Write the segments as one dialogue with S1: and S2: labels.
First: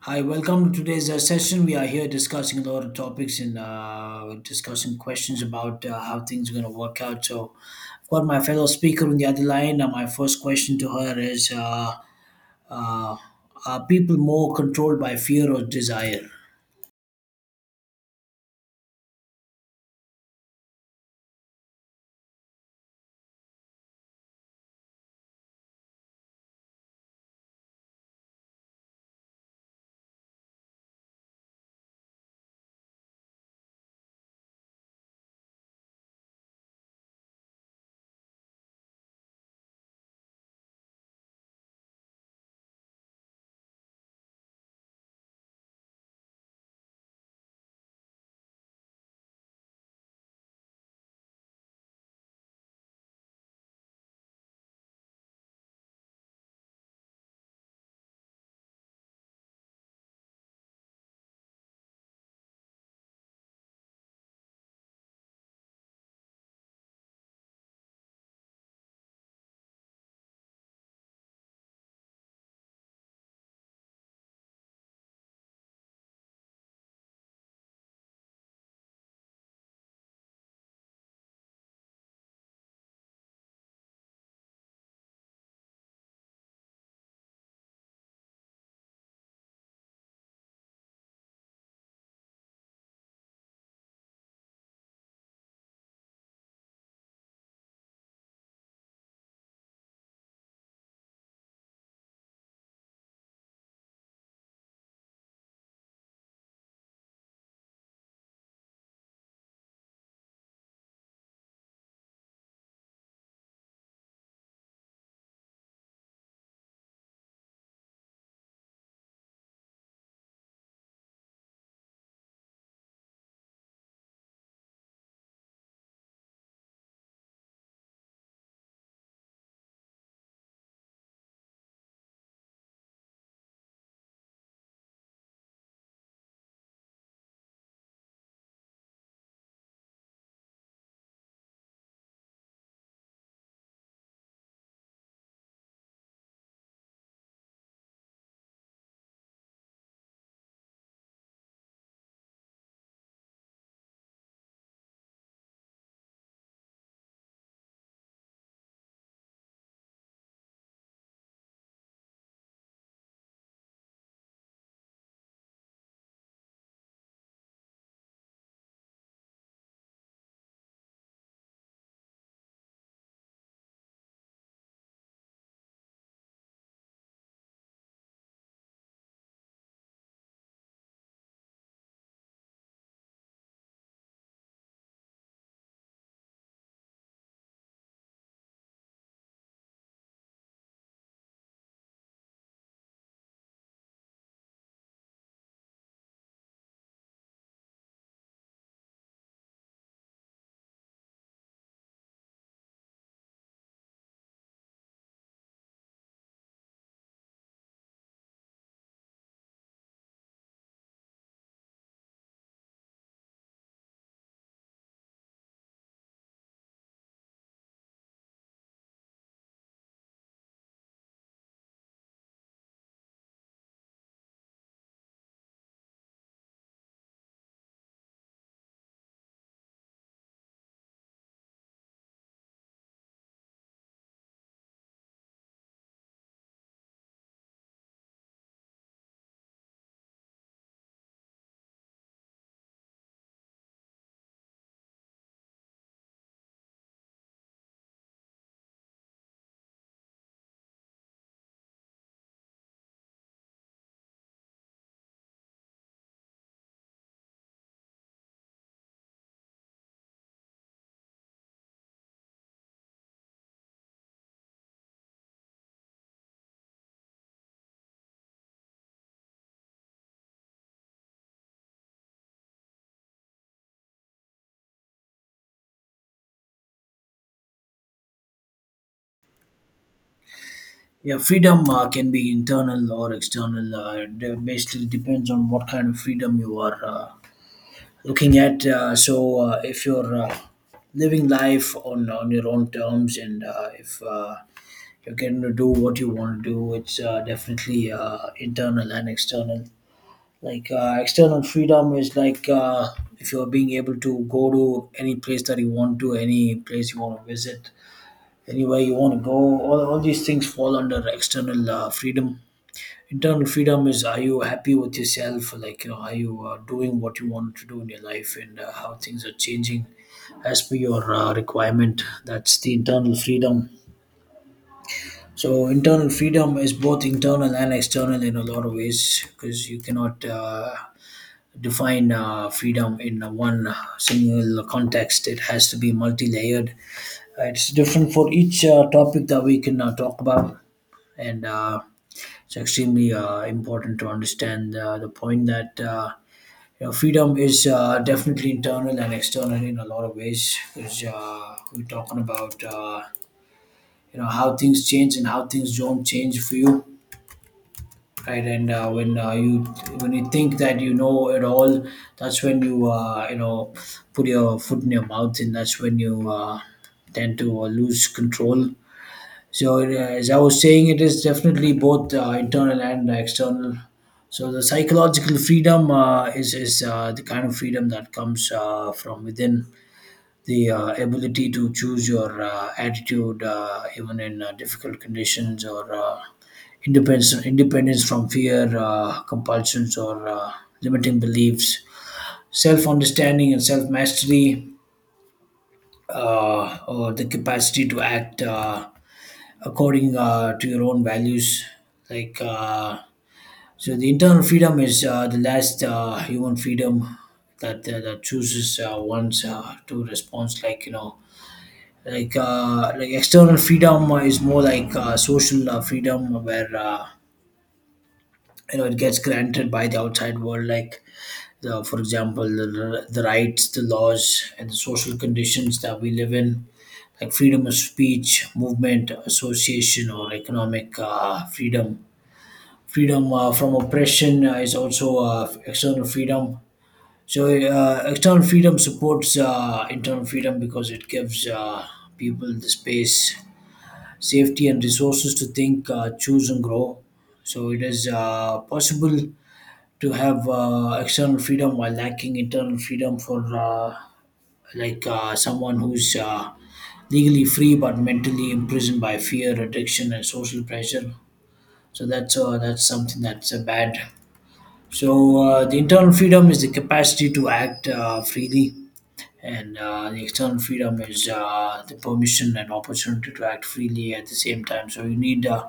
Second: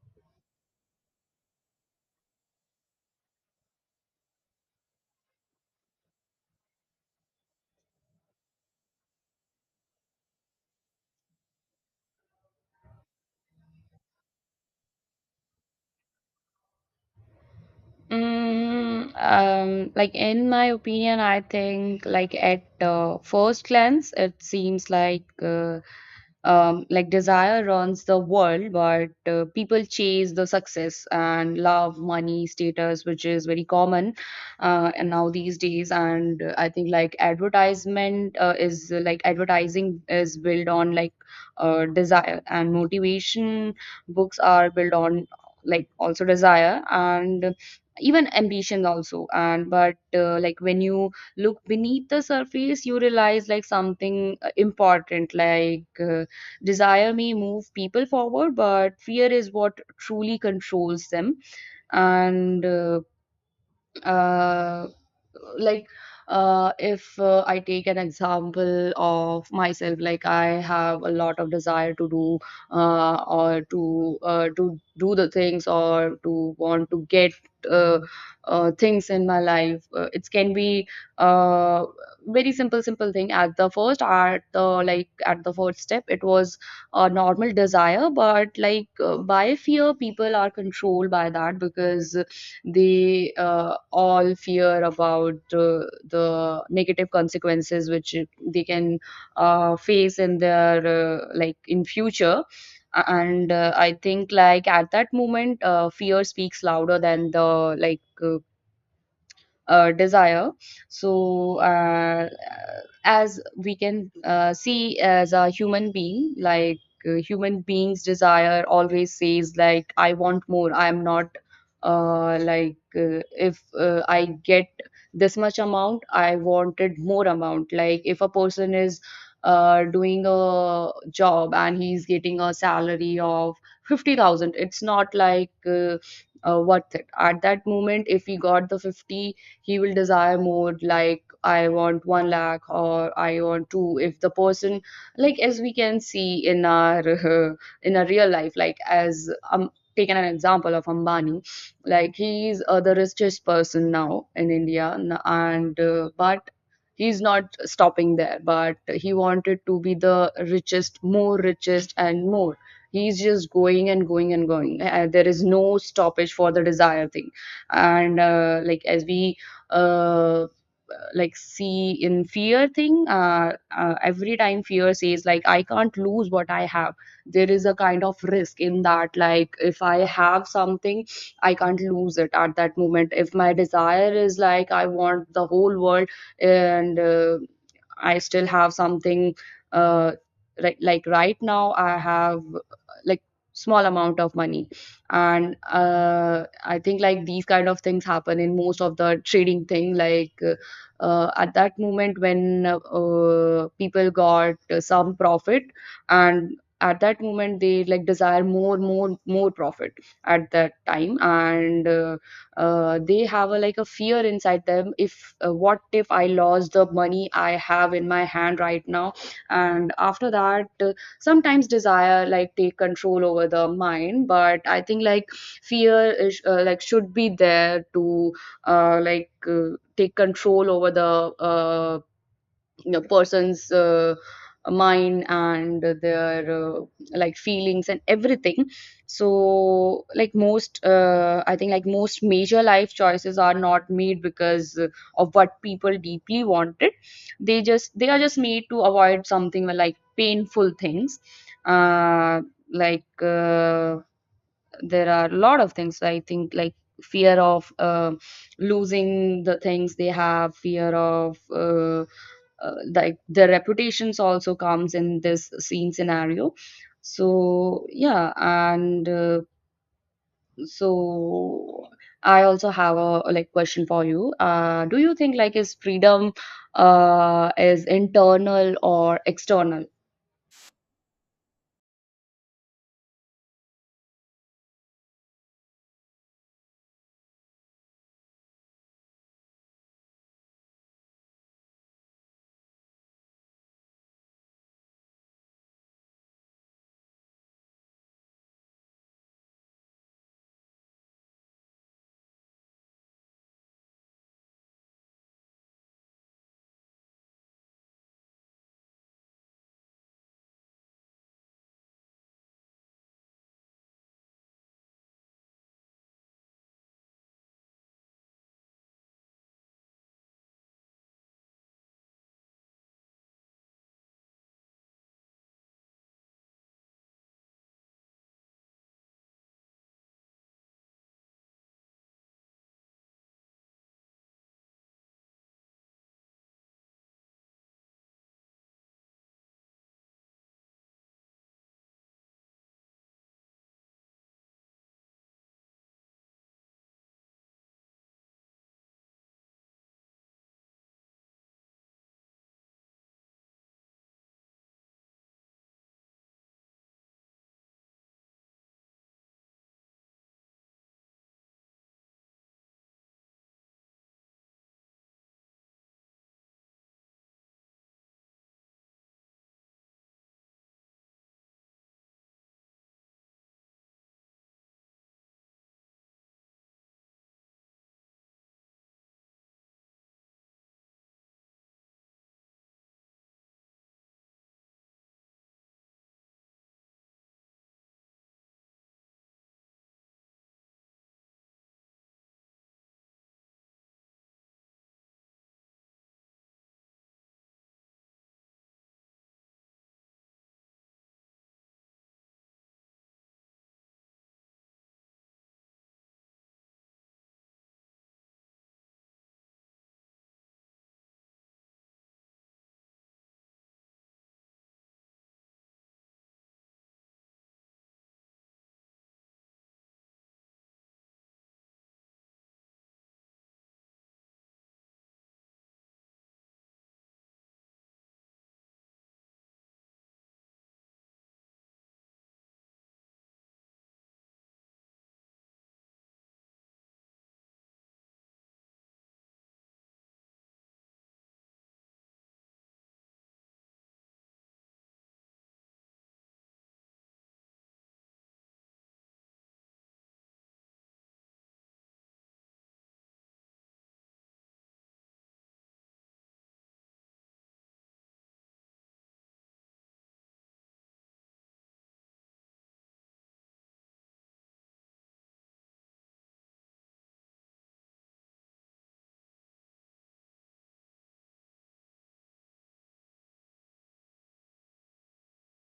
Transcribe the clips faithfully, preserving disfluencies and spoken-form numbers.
S1: Hi, welcome to today's uh, session. We are here discussing a lot of topics and uh, discussing questions about uh, how things are going to work out. So, I've got my fellow speaker on the other line. Uh, my first question to her is uh, uh, are people more controlled by fear or desire?
S2: Mm, um, like in my opinion, I think like at uh, first glance, it seems like uh, um, like desire runs the world, but uh, people chase the success and love, money, status, which is very common uh, and now these days. And uh, I think like advertisement uh, is uh, like advertising is built on like uh, desire and motivation. Books are built on like also desire and even ambition also and but uh, like when you look beneath the surface you realize like something uh, important like uh, desire may move people forward, but fear is what truly controls them. And uh, uh, like uh, if uh, I take an example of myself, like I have a lot of desire to do uh, or to uh, to do the things or to want to get uh, uh, things in my life. Uh, it can be uh, very simple, simple thing. At the first, at the like at the first step, it was a normal desire, but like uh, by fear, people are controlled by that because they uh, all fear about uh, the negative consequences which they can uh, face in their uh, like in future and uh, I think like at that moment uh, fear speaks louder than the like uh, uh, desire. So, uh, as we can uh, see, as a human being, like uh, human beings' desire always says, like, I want more. I am not uh, like uh, if uh, I get this much amount, I wanted more amount. Like, if a person is uh, doing a job and he's getting a salary of fifty thousand, it's not like uh, uh, worth it. At that moment, if he got the fifty he will desire more like I want one lakh or I want two if the person like as we can see in our in our real life like as um taken an example of Ambani. Like he's uh, the richest person now in India n- and uh, but he's not stopping there but he wanted to be the richest, more richest and more. He's just going and going and going. Uh, there is no stoppage for the desire thing. And uh, like as we uh, like see in fear thing, uh, uh, every time fear says like I can't lose what I have. There is a kind of risk in that. Like if I have something I can't lose it. At that moment if my desire is like I want the whole world and uh, I still have something uh, like like right now I have uh, like small amount of money. And uh, I think like these kind of things happen in most of the trading thing. Like uh, at that moment when uh, people got some profit and at that moment they like desire more more more profit at that time. And uh, uh, they have a like a fear inside them. If uh, what if I lost the money I have in my hand right now. And after that sometimes desire like take control over the mind. But I think like fear is uh, like should be there to uh, like uh, take control over the uh, you know, person's uh, mind and their uh, like feelings and everything. So like most uh, I think like most major life choices are not made because uh, of what people deeply wanted. They just they are just made to avoid something like painful things. uh, like uh, there are a lot of things. I think like fear of uh, losing the things they have, fear of uh, uh, like their reputations also comes in this scene scenario. So yeah, and uh, so I also have a like question for you. Uh, do you think like is freedom uh, is internal or external?
S1: Yeah, freedom uh, can be internal or external. Uh, it de- basically depends on what kind of freedom you are uh, looking at. Uh, so, uh, if you're uh, living life on, on your own terms and uh, if uh, you're getting to do what you want to do. It's uh, definitely uh, internal and external. Like uh, external freedom is like uh, if you're being able to go to any place that you want to, any place you want to visit, anywhere you want to go. All, all these things fall under external uh, freedom. Internal freedom is, are you happy with yourself? Like, you know, are you uh, doing what you want to do in your life and uh, how things are changing as per your uh, requirement? That's the internal freedom. So internal freedom is both internal and external in a lot of ways because you cannot uh, define uh, freedom in a one single context. It has to be multi-layered. Uh, it's different for each uh, topic that we can uh, talk about, and uh, it's extremely uh, important to understand uh, the point that. Uh, you know, freedom is uh, definitely internal and external in a lot of ways because uh, we're talking about uh, you know, how things change and how things don't change for you, right? And uh, when uh, you when you think that you know it all, that's when you uh, you know, put your foot in your mouth, and that's when you uh, tend to uh, lose control. So uh, as I was saying, it is definitely both uh, internal and external. So the psychological freedom uh, is is uh, the kind of freedom that comes uh, from within, the uh, ability to choose your uh, attitude uh, even in uh, difficult conditions, or uh, independence independence from fear, uh, compulsions or uh, limiting beliefs, self understanding and self mastery, uh, or the capacity to act uh, according uh, to your own values, like uh, so the internal freedom is uh, the last uh, human freedom that uh, that chooses uh, one's uh, to response, like you know, like uh, like external freedom is more like uh, social uh, freedom where uh, you know it gets granted by the outside world, like the, for example the, the rights, the laws and the social conditions that we live in, like freedom of speech, movement, association, or economic uh, freedom freedom uh, from oppression uh, is also uh, external freedom. So uh, external freedom supports uh, internal freedom because it gives uh, people the space, safety and resources to think, uh, choose, and grow. So it is uh, possible to have uh, external freedom while lacking internal freedom, for uh, like uh, someone who's uh, legally free but mentally imprisoned by fear, addiction, and social pressure. So that's uh, that's something that's uh, bad. So uh, the internal freedom is the capacity to act uh, freely, and uh, the external freedom is uh, the permission and opportunity to act freely at the same time, so you need uh,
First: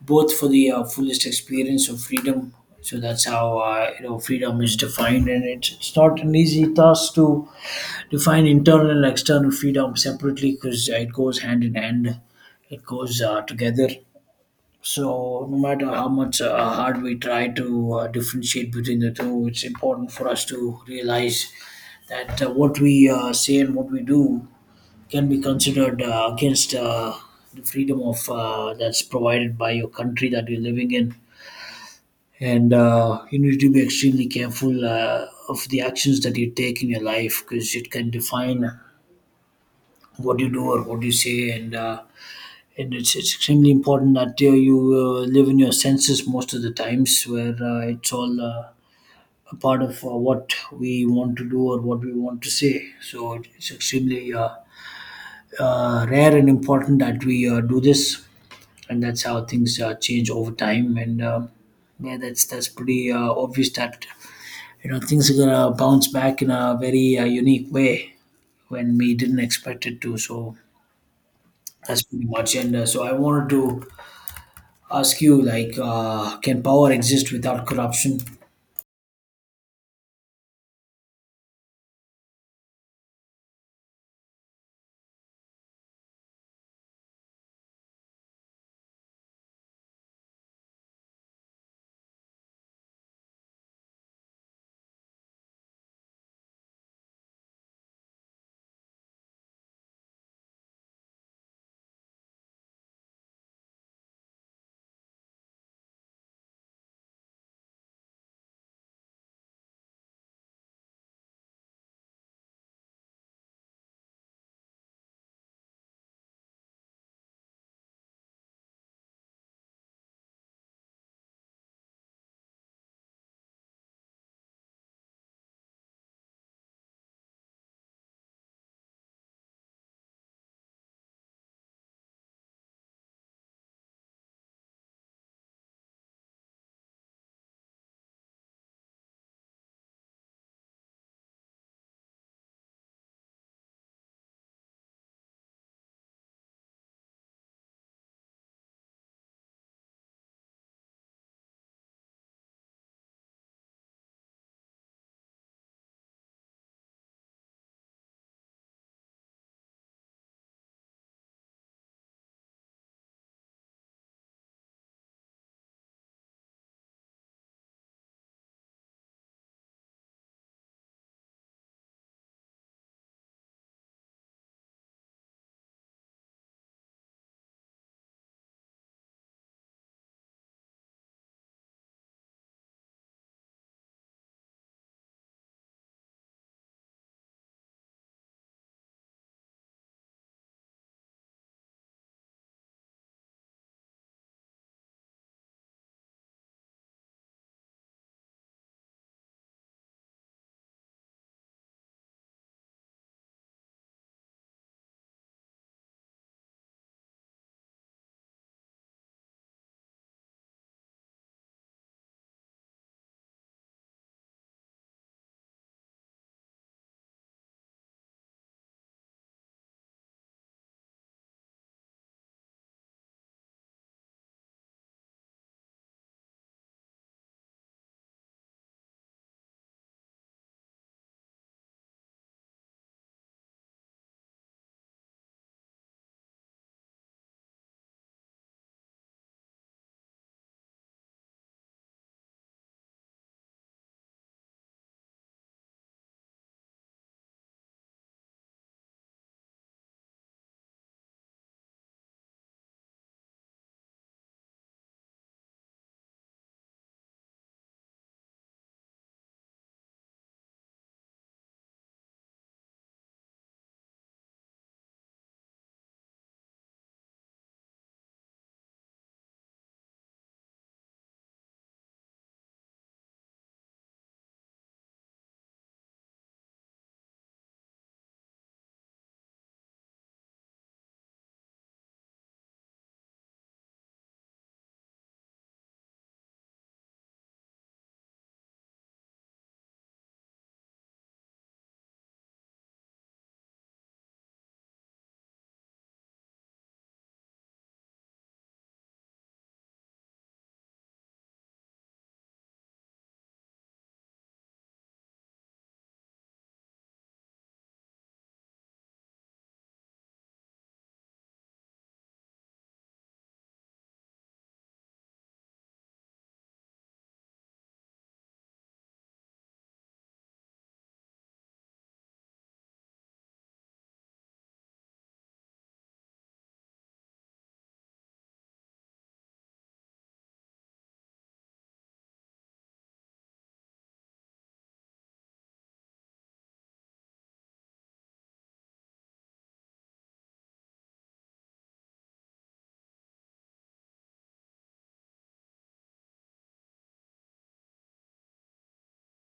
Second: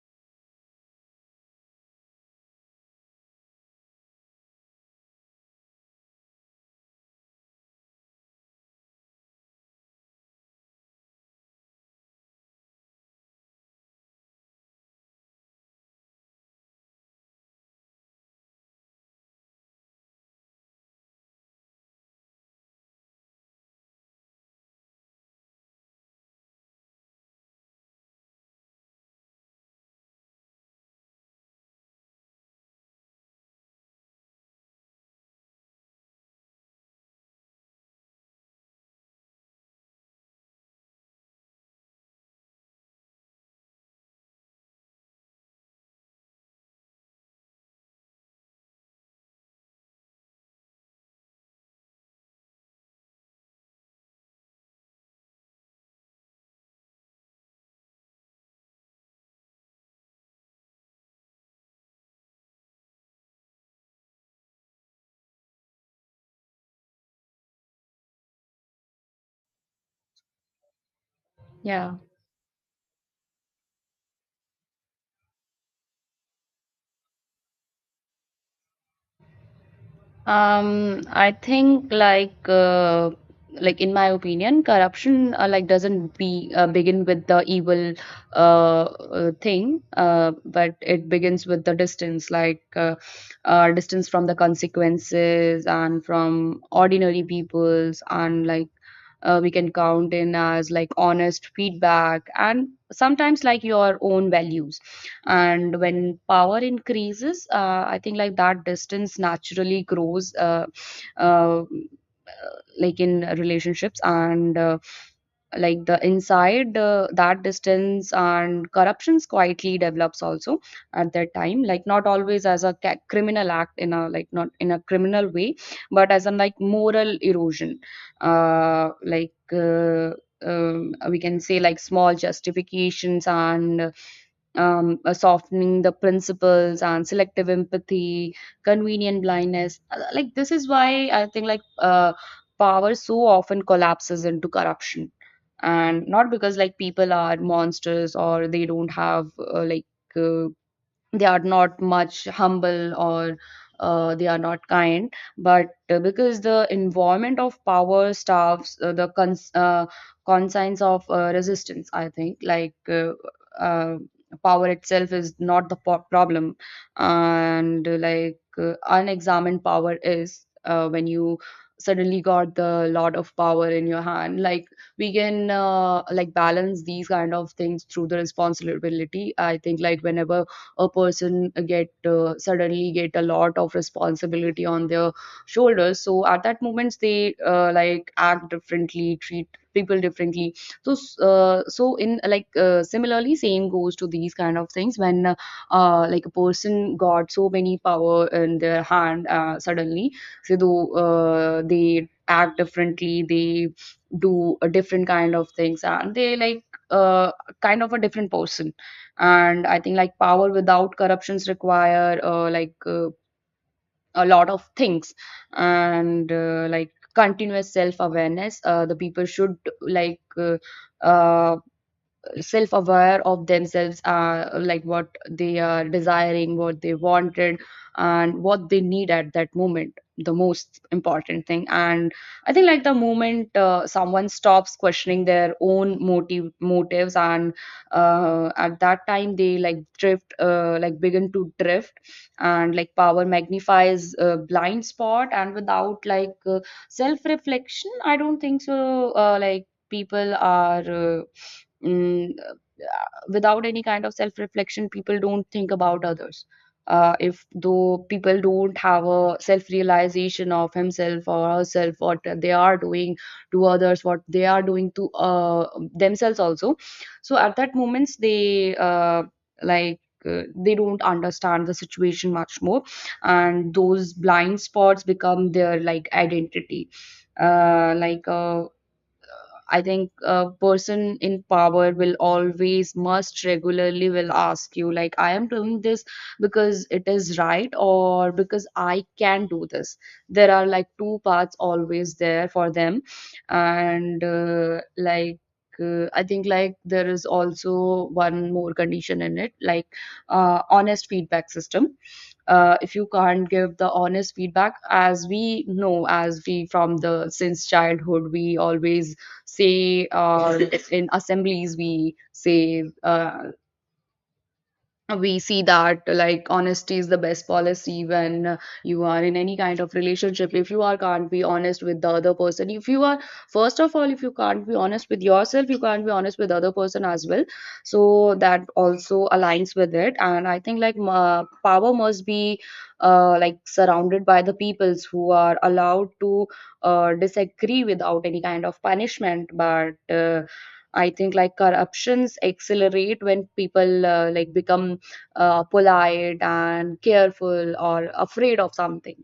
S1: both for the uh, fullest experience of freedom. So that's how uh, you know freedom is defined, and it's, it's not an easy task to define internal and external freedom separately because it goes hand in hand, it goes uh, together. So no matter how much uh, hard we try to uh, differentiate between the two, it's important for us to realize that uh, what we uh, say and what we do can be considered uh, against uh, the freedom of uh, that's provided by your country that you're living in. And uh, you need to be extremely careful uh, of the actions that you take in your life because it can define what you do or what you say. And uh, and it's, it's extremely important that uh, you uh, live in your senses most of the times where uh, it's all uh, a part of uh, what we want to do or what we want to say, so it's extremely uh, uh, rare and important that we uh, do this, and that's how things uh, change over time. And uh, yeah, that's that's pretty uh, obvious that you know things are gonna bounce back in a very uh, unique way when we didn't expect it to. So
S2: Yeah.
S1: that's pretty much. And uh, so I wanted to ask you, like, uh, can power exist without corruption?
S2: Um, I think like uh, like in my opinion, corruption uh, like doesn't be uh, begin with the evil uh, uh, thing, uh, but it begins with the distance, like uh, uh, distance from the consequences and from ordinary peoples, and like uh, we can count in as like honest feedback and sometimes like your own values. And when power increases uh, I think like that distance naturally grows uh, uh, like in relationships and uh, like the inside uh, that distance and corruptions quietly develops also at that time. Like not always as a ca- criminal act, in a like not in a criminal way, but as a like moral erosion. uh like uh, um, we can say like small justifications and um, uh, softening the principles and selective empathy, convenient blindness. Uh, Like this is why I think like uh, power so often collapses into corruption, and not because like people are monsters or they don't have uh, like uh, they are not much humble or uh, they are not kind, but uh, because the environment of power starves uh, the cons- uh, conscience of uh, resistance. I think like uh, uh, power itself is not the po- problem. And uh, like uh, unexamined power is uh, when you suddenly got the lot of power in your hand. Like we can uh, like balance these kind of things through the responsibility. I think like whenever a person get uh, suddenly get a lot of responsibility on their shoulders, so at that moments they uh, like act differently, treat people differently. So uh, so in like uh, similarly same goes to these kind of things when uh, uh, like a person got so many power in their hand uh, suddenly. So tho- uh, they act differently, they do a different kind of things and they like uh, kind of a different person. And I think like power without corruptions require uh, like uh, a lot of things and uh, like continuous self awareness. Uh, the people should like uh, uh, self aware of themselves. Uh, like what they are desiring, what they wanted and what they need at that moment, the most important thing. And I think like the moment uh, someone stops questioning their own motive motives and uh, at that time they like drift uh, like begin to drift. And like power magnifies a blind spot and without like uh, self reflection, I don't think so uh, like people are uh, mm, uh, without any kind of self reflection, people don't think about others. Uh, if though people don't have a self realization of himself or herself, what they are doing to others, what they are doing to uh, themselves also. So at that moments they uh, like uh, they don't understand the situation much more. And those blind spots become their like identity. uh, like uh, I think a person in power will always must regularly will ask you, like, I am doing this because it is right or because I can do this. There are like two paths always there for them. And uh, like uh, I think like there is also one more condition in it, like uh, honest feedback system. Uh, if you can't give the honest feedback, as we know, as we from the since childhood we always say uh, in assemblies we say uh, we see that like honesty is the best policy. When uh, you are in any kind of relationship, if you are can't be honest with the other person, if you are first of all if you can't be honest with yourself, you can't be honest with the other person as well. So that also aligns with it. And I think like ma- power must be uh, like surrounded by the peoples who are allowed to uh, disagree without any kind of punishment. But uh, I think like corruptions accelerate when people uh, like become uh, polite and careful or afraid of something.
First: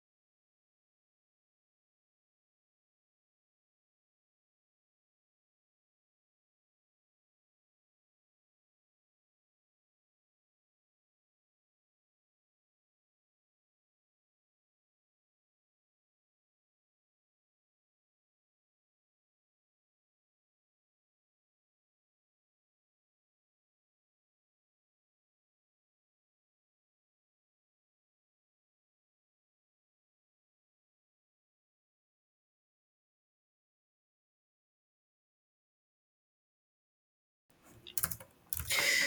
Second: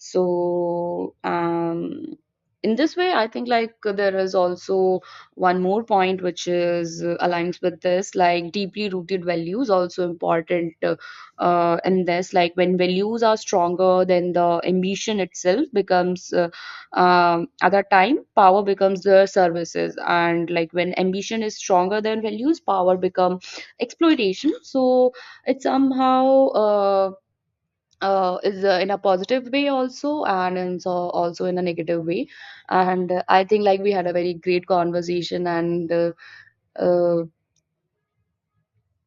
S2: So um in this way I think like there is also one more point which is uh, aligns with this. Like deeply rooted values also important uh, uh, in this. Like when values are stronger than the ambition itself becomes uh, um, other time power becomes the services. And like when ambition is stronger than values, power become exploitation. So it somehow uh, uh, is uh, in a positive way also and in so also in a negative way. And uh, I think like we had a very great conversation. And uh, uh,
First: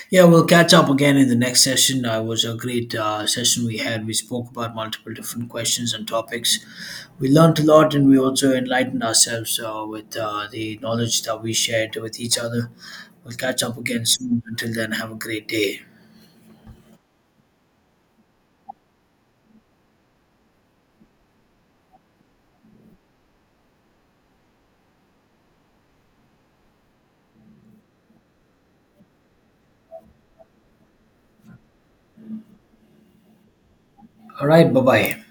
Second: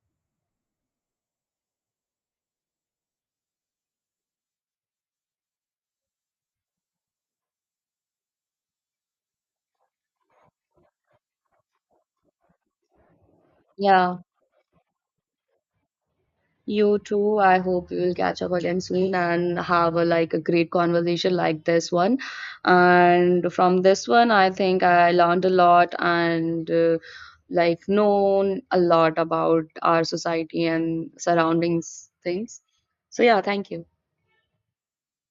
S1: Yeah, we'll catch up again in the next session. Uh, it was a great uh, session we had. We spoke about multiple different questions and topics. We learned a lot, and we also enlightened ourselves uh, with uh, the knowledge that we shared with each other. We'll catch up again
S2: yeah,
S1: soon. Until then, have a great day.
S2: you too. I hope we will catch up again soon and have a like a great conversation like this one. And from this one I think I learned a lot. And uh, like known a lot about our society and surroundings things. So yeah, thank you.
S1: All right, bye bye.